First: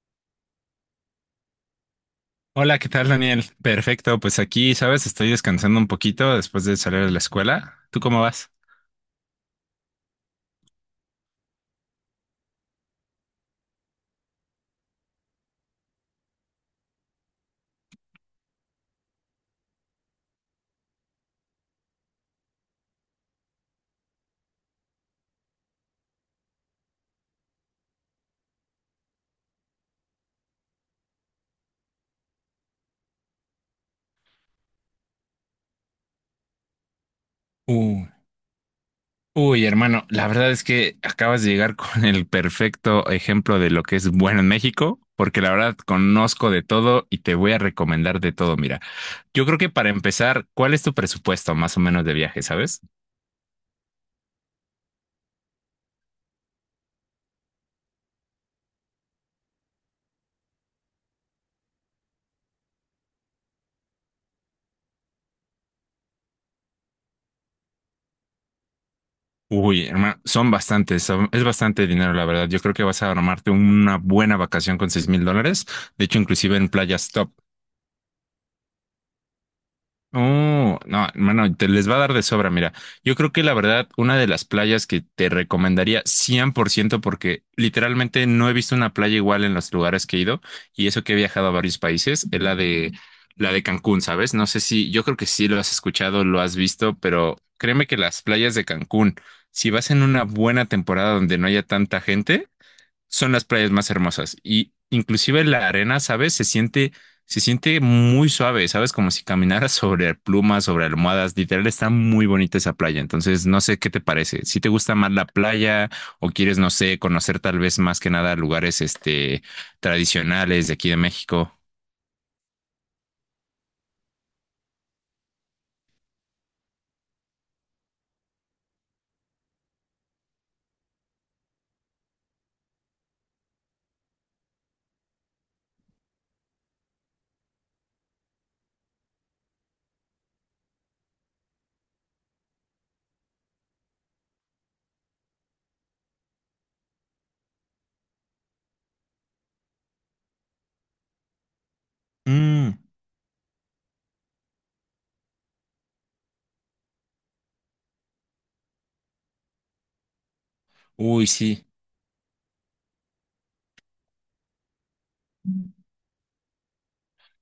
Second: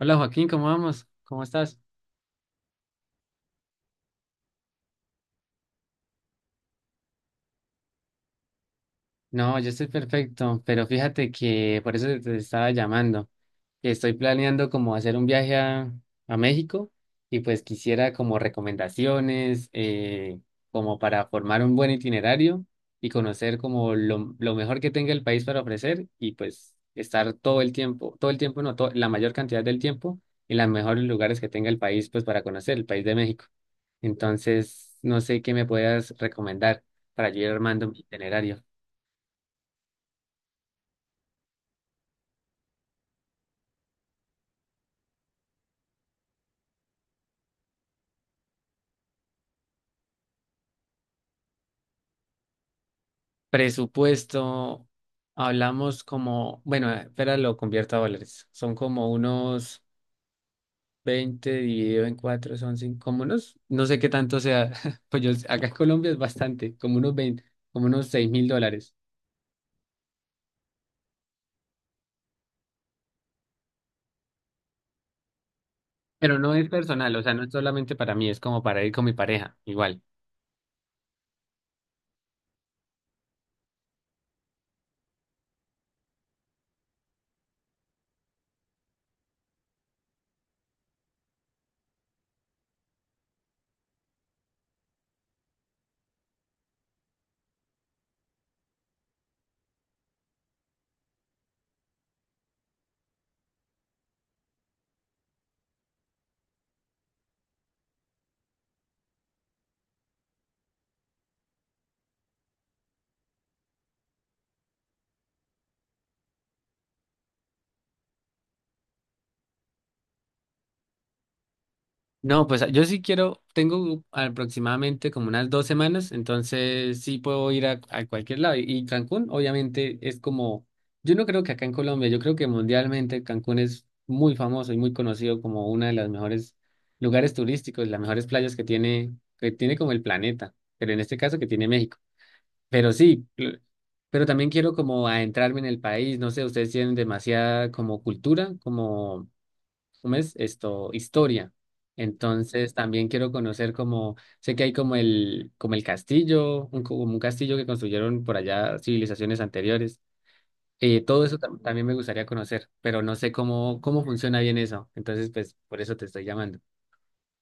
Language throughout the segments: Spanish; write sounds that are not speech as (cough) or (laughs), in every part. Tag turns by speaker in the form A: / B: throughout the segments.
A: Hola Joaquín, ¿cómo vamos? ¿Cómo estás?
B: Hola, ¿qué tal, Daniel? Perfecto, pues aquí, sabes, estoy descansando un poquito después de salir de la escuela. ¿Tú cómo vas?
A: No, yo estoy perfecto, pero fíjate que por eso te estaba llamando, que estoy planeando como hacer un viaje a México y pues quisiera como recomendaciones, como para formar un buen itinerario y conocer como lo mejor que tenga el país para ofrecer y pues estar todo el tiempo, no, la mayor cantidad del tiempo en los mejores lugares que tenga el país pues para conocer el país de México. Entonces, no sé qué me puedas recomendar para yo ir armando mi
B: Uh,
A: itinerario.
B: uy, hermano, la verdad es que acabas de llegar (laughs) con el perfecto ejemplo de lo que es bueno en México, porque la verdad conozco de todo y te voy a recomendar de todo. Mira, yo creo que para empezar, ¿cuál es tu presupuesto más o menos de viaje, sabes?
A: Presupuesto, hablamos como, bueno, espera, lo convierto a dólares. Son como unos 20 dividido en 4 son cinco, como unos, no sé qué tanto sea, (laughs) pues yo, acá en Colombia es bastante, como unos 20 como unos $6,000.
B: Uy, hermano, son bastantes, es bastante dinero, la verdad. Yo creo que vas a armarte una buena vacación con $6,000. De hecho,
A: Pero no
B: inclusive
A: es
B: en playas
A: personal, o
B: top.
A: sea, no es solamente para mí, es como para ir con mi pareja, igual.
B: Oh, no, hermano, te les va a dar de sobra, mira. Yo creo que la verdad, una de las playas que te recomendaría 100% porque literalmente no he visto una playa igual en los lugares que he ido y eso que he viajado a varios países, es la de Cancún, ¿sabes? No sé si, yo creo que sí lo has escuchado, lo has visto, pero créeme que las playas de Cancún, si vas en una buena temporada donde no haya tanta gente, son las playas más hermosas. Y inclusive la arena, ¿sabes? Se siente muy suave, ¿sabes? Como si caminaras (laughs) sobre plumas, sobre almohadas. Literal, está muy bonita esa playa. Entonces, no sé qué te parece. Si te gusta más la playa o quieres, no sé, conocer tal vez más que nada lugares, tradicionales de aquí de México.
A: No, pues yo sí quiero, tengo aproximadamente como unas 2 semanas, entonces sí puedo ir a cualquier lado. Y Cancún, obviamente, es como, yo no creo que acá en Colombia, yo creo que mundialmente Cancún es muy famoso y muy conocido como una de las mejores lugares turísticos, las mejores playas que tiene como el planeta, pero en este caso que tiene México. Pero sí, pero también quiero como adentrarme en el país, no sé, ustedes tienen demasiada como cultura, como ¿cómo es esto? Historia. Entonces
B: Mm,
A: también quiero conocer como, sé que hay como el castillo, como un castillo que construyeron por allá civilizaciones anteriores. Todo
B: uy,
A: eso
B: sí.
A: también me gustaría conocer, pero no sé cómo funciona bien eso. Entonces, pues por eso te estoy llamando.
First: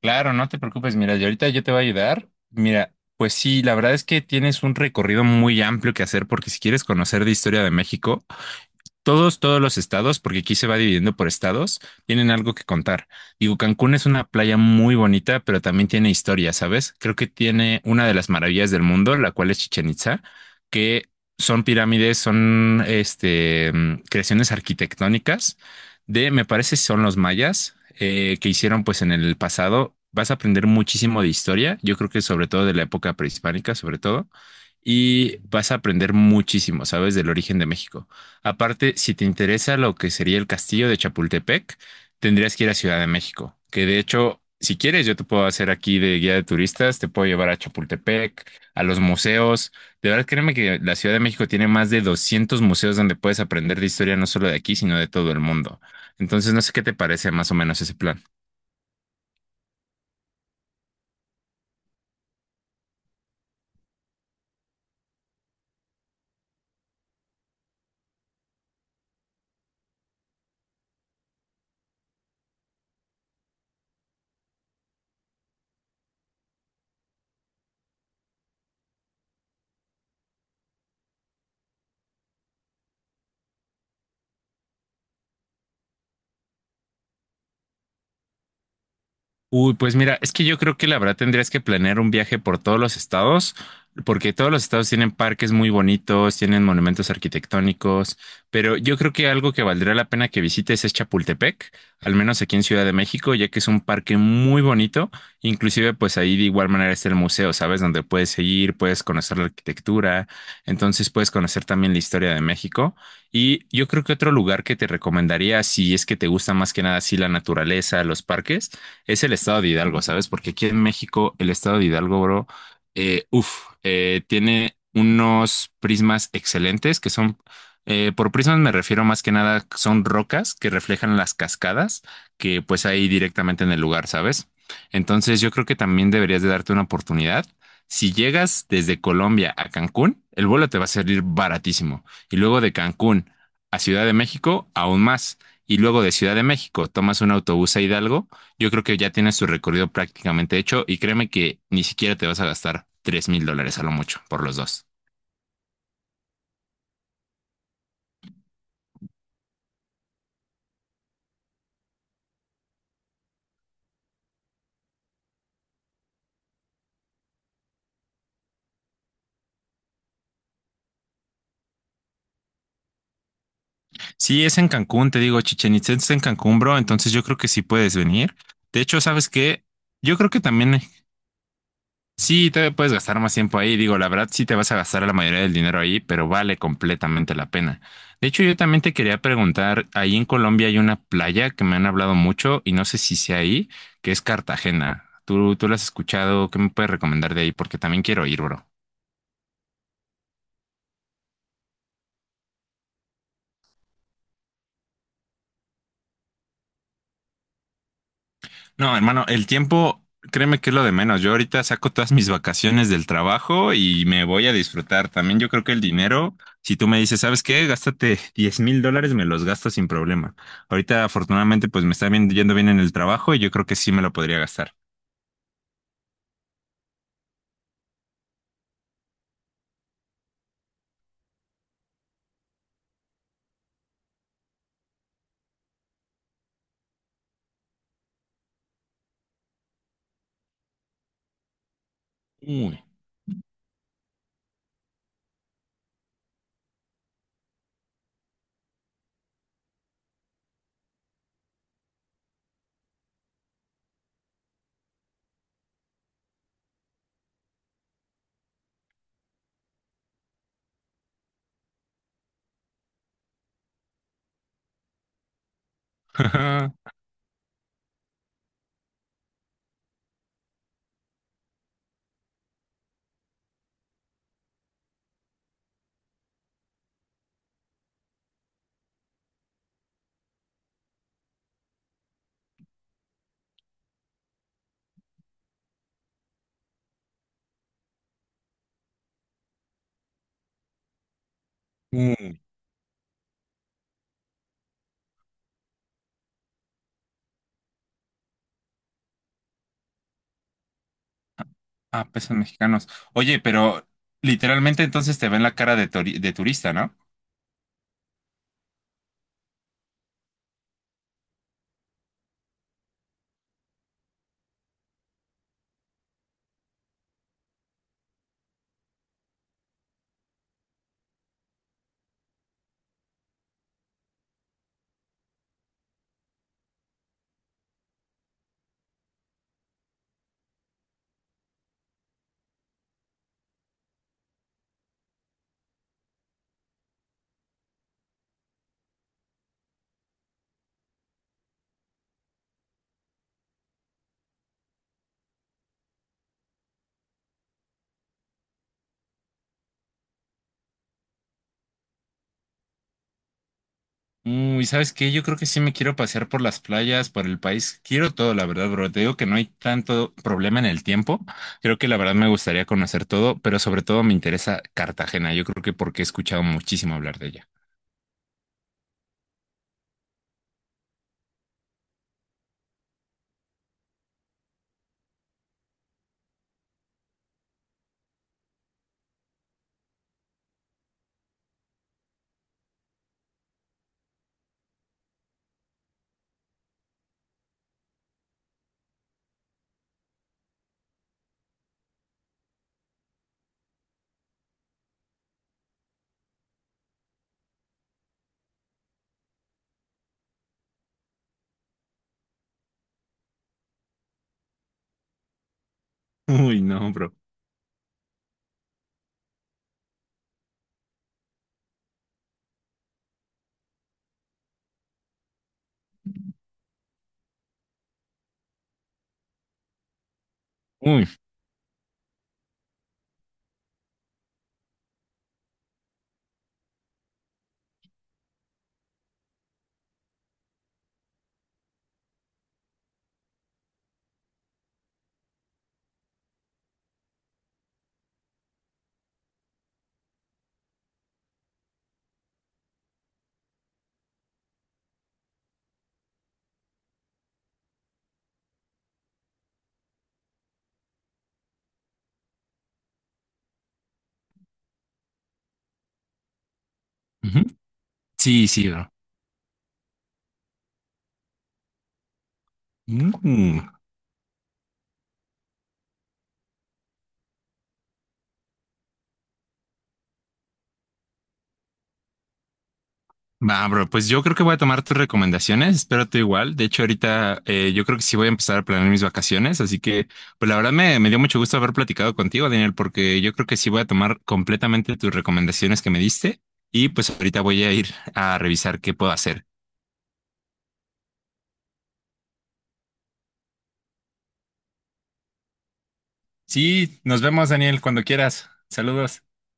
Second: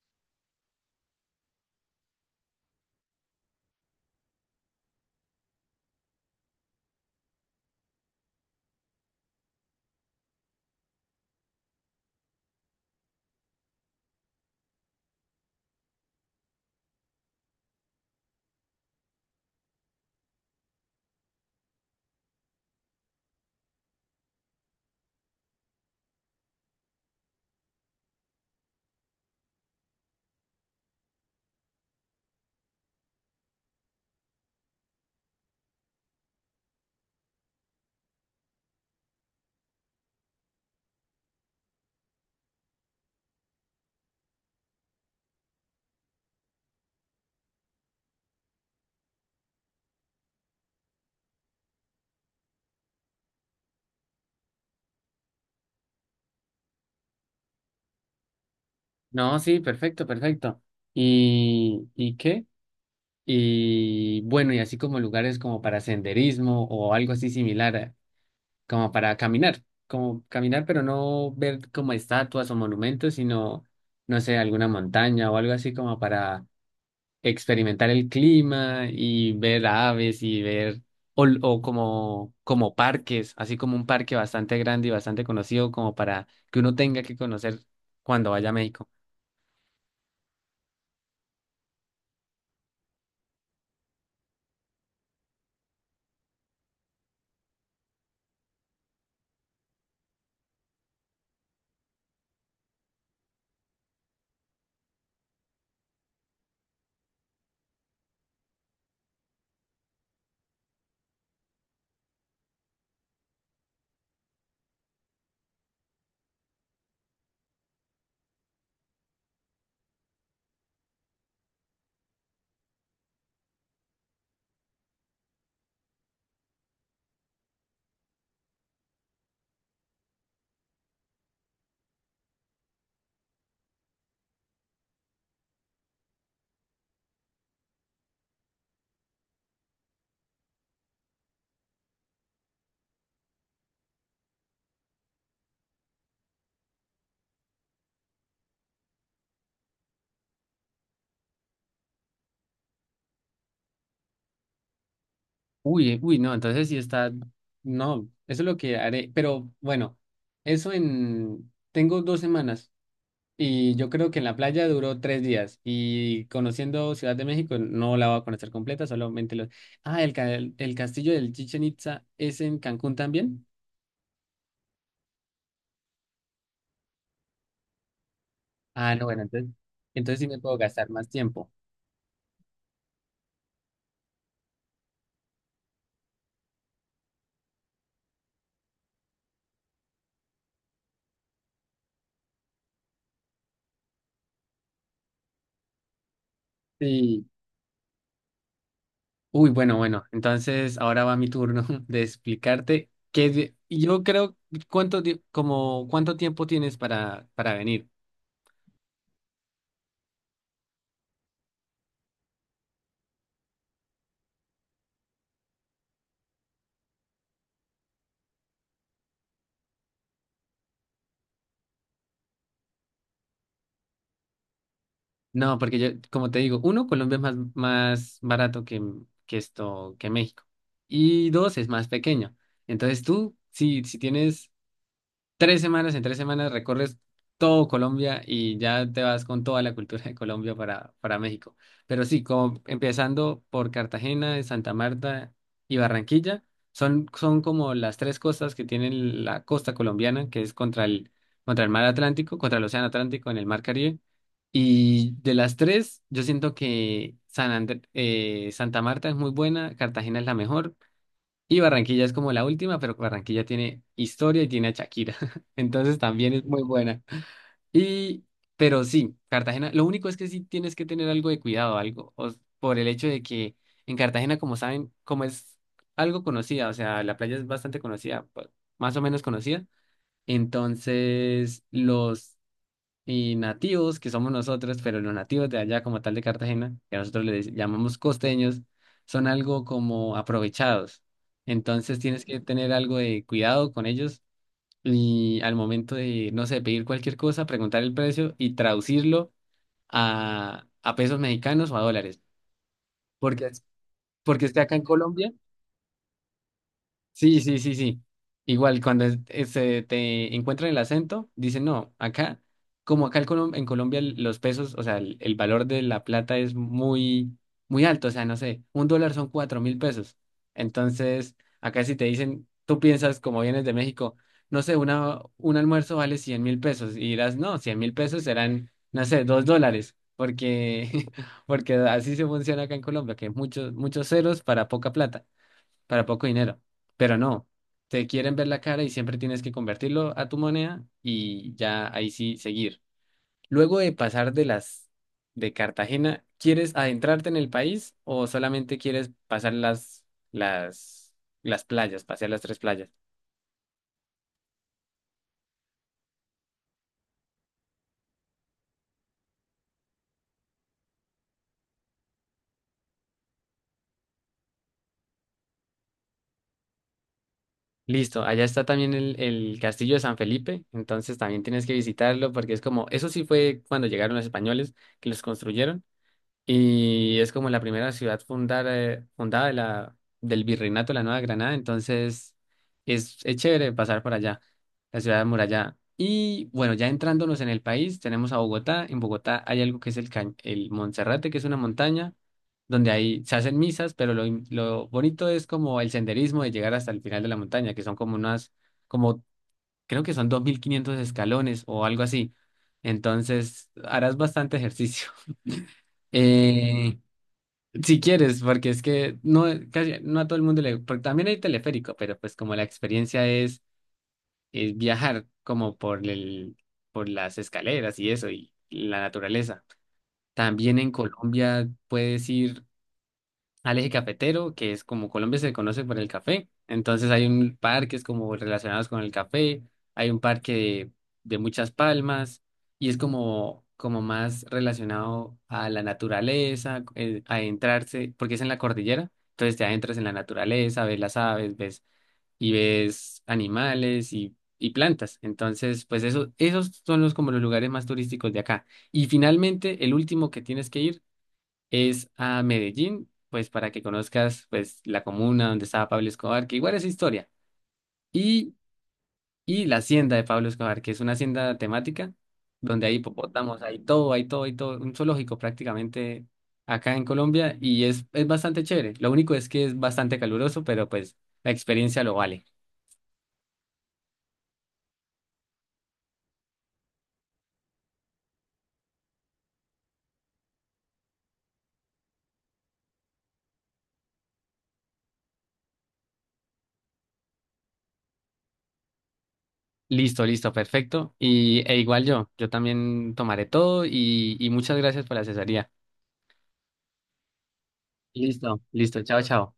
B: Claro, no te preocupes. Mira, yo ahorita yo te voy a ayudar. Mira, pues sí, la verdad es que tienes un recorrido muy amplio que hacer porque si quieres conocer de historia de México, todos los estados, porque aquí se va dividiendo por estados, tienen algo que contar. Digo, Cancún es una playa muy bonita, pero también tiene historia, ¿sabes? Creo que tiene una de las maravillas del mundo, la cual es Chichén Itzá, que son pirámides, son creaciones arquitectónicas de, me parece, son los mayas que hicieron pues en el pasado. Vas a aprender muchísimo de historia, yo creo que sobre todo de la época prehispánica, sobre todo, y vas a aprender muchísimo, ¿sabes? Del origen de México. Aparte, si te interesa lo que sería el castillo de Chapultepec, tendrías que ir a Ciudad de México, que de hecho, si quieres, yo te puedo hacer aquí de guía de turistas, te puedo llevar a Chapultepec, a los museos. De verdad, créeme que la Ciudad de México tiene más de 200 museos donde puedes aprender de historia no solo de aquí, sino de todo el mundo. Entonces, no sé qué te parece más o menos ese plan.
A: No, sí, perfecto, perfecto. ¿Y qué? Y bueno, y así como lugares como para senderismo o algo así similar. Como para caminar, como caminar, pero no ver como estatuas o monumentos, sino, no sé, alguna montaña o algo así como para experimentar el clima y ver aves y ver, o como parques, así como un parque bastante grande y bastante conocido, como para que uno tenga que conocer cuando vaya a México.
B: Uy, pues mira, es que yo creo que la verdad tendrías que planear un viaje por todos los estados, porque todos los estados tienen parques muy bonitos, tienen monumentos arquitectónicos, pero yo creo que algo que valdría la pena que visites es Chapultepec, al menos aquí en Ciudad de México, ya que es un parque muy bonito, inclusive pues ahí de igual manera está el museo, ¿sabes? Donde puedes ir, puedes conocer la arquitectura, entonces puedes conocer también la historia de México. Y yo creo que otro lugar que te recomendaría, si es que te gusta más que nada así la naturaleza, los parques, es el estado de Hidalgo, ¿sabes? Porque aquí en México, el estado de Hidalgo, bro, tiene unos prismas excelentes que son, por prismas me refiero más que nada, son rocas que reflejan las cascadas que pues hay directamente en el lugar, ¿sabes? Entonces yo creo que también deberías de darte una oportunidad. Si llegas desde Colombia a Cancún, el vuelo te va a salir baratísimo. Y luego de Cancún a Ciudad de México, aún más. Y luego de Ciudad de México tomas un autobús a Hidalgo, yo creo que ya tienes tu recorrido prácticamente hecho y créeme que ni siquiera te vas a gastar $3,000 a lo mucho por los dos.
A: Uy, uy, no, entonces sí está, no, eso es lo que haré, pero bueno, tengo 2 semanas. Y yo creo que en la playa duró 3 días y conociendo Ciudad de México no la voy a conocer completa, solamente los. Ah, el castillo del Chichen Itza es en Cancún también.
B: Sí, es en Cancún, te digo, Chichen Itzá es en Cancún, bro. Entonces yo creo que sí puedes venir. De
A: Ah,
B: hecho,
A: no, bueno,
B: ¿sabes
A: entonces,
B: qué? Yo
A: entonces sí
B: creo
A: me
B: que
A: puedo
B: también
A: gastar más tiempo.
B: sí, te puedes gastar más tiempo ahí. Digo, la verdad, sí te vas a gastar la mayoría del dinero ahí, pero vale completamente la pena. De hecho, yo también te quería preguntar, ahí en Colombia hay una playa que me han hablado mucho y no sé si sea ahí, que es Cartagena. ¿Tú la has escuchado? ¿Qué me puedes
A: Sí.
B: recomendar de ahí? Porque también quiero ir, bro.
A: Uy, bueno, bueno, entonces ahora va mi turno (laughs) de explicarte qué. Yo creo, ¿cuánto tiempo tienes para venir?
B: No, hermano, el tiempo, créeme que es lo de menos. Yo ahorita saco todas mis vacaciones del trabajo y me voy a disfrutar. También yo creo que el dinero, si tú me dices, ¿sabes qué? Gástate $10,000, me los gasto sin problema. Ahorita, afortunadamente, pues me está yendo bien en el trabajo y yo creo que sí me lo podría gastar.
A: No, porque yo, como te digo, uno, Colombia es más barato que esto, que México. Y dos, es más pequeño. Entonces tú, si tienes tres semanas, en 3 semanas recorres todo Colombia y ya te vas con toda la cultura de Colombia para México. Pero sí, como
B: Uy.
A: empezando por Cartagena, Santa Marta y Barranquilla, son como las tres costas que tienen la costa colombiana, que es contra el mar Atlántico, contra el océano Atlántico en el mar Caribe. Y de las tres, yo siento que Santa Marta es muy buena, Cartagena es la mejor y Barranquilla es como la última, pero Barranquilla tiene historia y tiene a Shakira. (laughs) Entonces también es muy
B: (laughs)
A: buena. Y, pero sí, Cartagena, lo único es que sí tienes que tener algo de cuidado, algo, por el hecho de que en Cartagena, como saben, como es algo conocida, o sea, la playa es bastante conocida, pues, más o menos conocida. Entonces, los y nativos, que somos nosotros, pero los nativos de allá como tal de Cartagena, que nosotros les llamamos costeños, son algo como aprovechados. Entonces tienes que
B: Uy.
A: tener algo de cuidado con ellos y al momento de, no sé, pedir cualquier cosa, preguntar el precio y traducirlo a pesos mexicanos o a
B: Ah,
A: dólares.
B: pesos mexicanos. Oye,
A: Porque,
B: pero
A: porque es que acá en
B: literalmente entonces te
A: Colombia.
B: ven la cara de, de turista, ¿no?
A: Sí, sí, sí, sí. Igual, cuando te encuentran el acento, dicen, no, acá, como acá en Colombia los pesos, o sea, el valor de la plata es muy, muy alto, o sea, no sé, un dólar son 4,000 pesos. Entonces, acá si te dicen, tú piensas, como vienes de México, no sé, un almuerzo vale 100,000 pesos, y dirás, no, 100,000 pesos serán, no sé, $2, porque, (laughs) porque así se funciona acá en Colombia, que muchos, muchos ceros para poca plata para poco dinero. Pero no, te quieren ver la cara y siempre tienes que convertirlo a tu moneda y ya ahí sí seguir. Luego de pasar de Cartagena, ¿quieres adentrarte en el país o solamente quieres pasar las las playas, pasear las tres playas?
B: Uy, ¿sabes qué? Yo creo que sí me quiero pasear por las playas, por el país. Quiero todo, la verdad, bro. Te digo que no hay tanto problema en el tiempo. Creo que la verdad me gustaría conocer todo, pero sobre todo me interesa Cartagena. Yo creo que porque he escuchado muchísimo hablar de ella.
A: Listo, allá está también el castillo de San Felipe, entonces también tienes que visitarlo porque es como, eso sí fue cuando llegaron los españoles que los construyeron y es como la primera ciudad fundada del Virreinato de la Nueva Granada, entonces es chévere pasar por allá, la ciudad amurallada. Y bueno, ya entrándonos en el país, tenemos a Bogotá. En Bogotá hay algo que es el Monserrate, que es una montaña donde ahí se hacen misas, pero lo bonito es como el senderismo de llegar hasta el final de la montaña, que son como creo que son 2,500 escalones o algo así. Entonces, harás bastante ejercicio. (laughs)
B: Uy, no,
A: Eh,
B: bro.
A: si quieres, porque es que no, casi, no a todo el mundo le. Porque también hay teleférico, pero pues como la experiencia es viajar como por las escaleras y eso, y la naturaleza. También en
B: Uy.
A: Colombia puedes ir al eje cafetero, que es como Colombia se conoce por el café. Entonces hay un parques como relacionados con el café, hay un parque de muchas palmas y es como más relacionado a la naturaleza, a adentrarse, porque es en la cordillera, entonces te adentras en la naturaleza, ves las aves, ves y ves animales y plantas. Entonces, pues eso, esos son los como los lugares más turísticos de acá. Y finalmente, el último que tienes que ir es a Medellín, pues para que conozcas pues la comuna donde estaba Pablo Escobar, que igual es historia,
B: Ujú. Sí,
A: y,
B: sí, bro.
A: y la hacienda de Pablo Escobar, que es una hacienda temática donde hay hipopótamos,
B: Mm.
A: hay todo, hay todo, hay todo, un zoológico prácticamente acá en Colombia y es bastante chévere. Lo único es que es bastante caluroso, pero pues la experiencia lo vale.
B: Va, bro, pues yo creo que voy a tomar tus recomendaciones, espero tú igual. De hecho, ahorita yo creo que sí voy a empezar a planear mis vacaciones, así que, pues la verdad me dio mucho gusto haber platicado contigo, Daniel, porque yo creo que sí voy a tomar completamente tus recomendaciones que me diste y pues ahorita voy a ir a revisar qué puedo hacer.
A: Listo, listo, perfecto. E igual yo, yo también tomaré todo y muchas gracias por la asesoría.
B: Sí, nos vemos, Daniel, cuando quieras.
A: Listo, listo, chao,
B: Saludos.
A: chao.